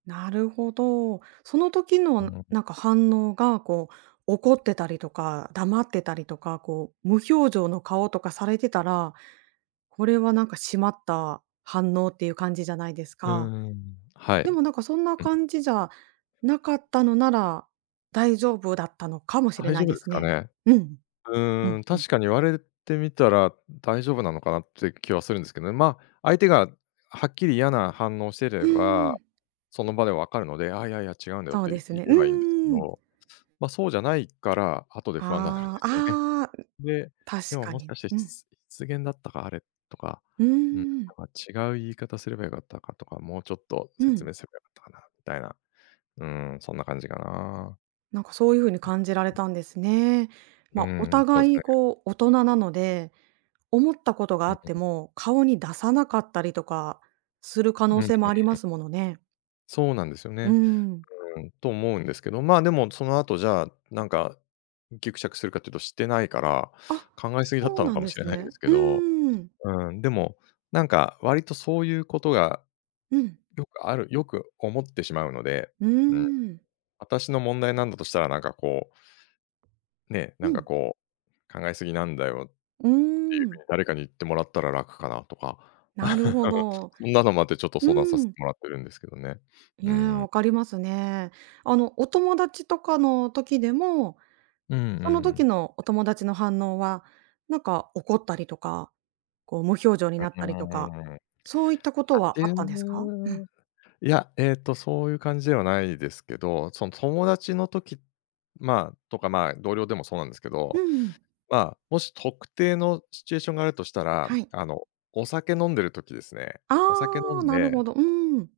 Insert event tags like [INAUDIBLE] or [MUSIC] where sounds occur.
なるほど。その時のん、[UNINTELLIGIBLE] なんか反応が、こう、怒ってたりとか、黙ってたりとか、こう、無表情の顔とかされてたら、これはなんか、しまった反応っていう感じじゃないですうーか。ん。はでい。も、なんかそんなうん。感じじゃなかったのなら、大丈夫だったのかもしれ大な丈い夫でですすかね。ね？うん。ううーんん、うん。確かに、言われるてみたら大丈夫なのかな？って気はするんですけどね、ま、相手がはっきり嫌な反応をしてうれーば、ん。その場でわかるので「あ、いやいや、違うんだよ」っそうて、です言ね。うえばいいんですけーん。ど、ま、そうじゃないから、後で不安なるんであすよね。あ、ああ。で、で確も、かもしに。かして、しうん。つ失言だったかあれ、とか、うーうん、なん。んか、違う言い方すればよかったかとか、もうちょっとう説ん。明すればよかったかな？みたいな。うーん。そんな感じかな。なんか、そういう風にうん、感じられうん。たんですね。うまーあ、おん。そうです互い、ね。こう、大人なので、思ったことがうあうってん。も顔に出さなかったりとかする可うん能うん性もありまうん。すものね。そうなんですようーね。ん。うーん。と思うんですけど、まあ、でも、その後、じゃあ、なんか、ギクシャクするかっていうと、してないから、あ、考えすぎだっそうたのなんかもでしれすないんでね。すけうど。ーん。うーん。でも、なんか、割とそういうことが、うん。よくあるよく思ってしまうので。うーうん。ん。私の問題なんだとしたら、なんかこうね、なうんかん。こう「考えすぎなんだよ」っていううーふうん。に、誰かに言ってもらったら楽かな？とか。なるほ [LAUGHS] ど。そんなのもあって、ちょっとう相談させてん。もらってるんですけどね。いうーや、ん。分かりますね。あの、お友達とかの時でも、うんうその時ん。のお友達の反応は、なんか怒ったりとか、こう無表情にうなっうたりとか、ーん。そういったことあはてあったんんですか？うん。な。いや、ええと、そういう感じではないですけど、その友達の時、まあ、とか、まあ、同僚でもそうなんですけうんど、うん。まあ、もし特定のシチュエーションがあるとしたら、はい。あの、お酒飲んでる時ですね、お酒飲ああ、んなるでほど。うーん。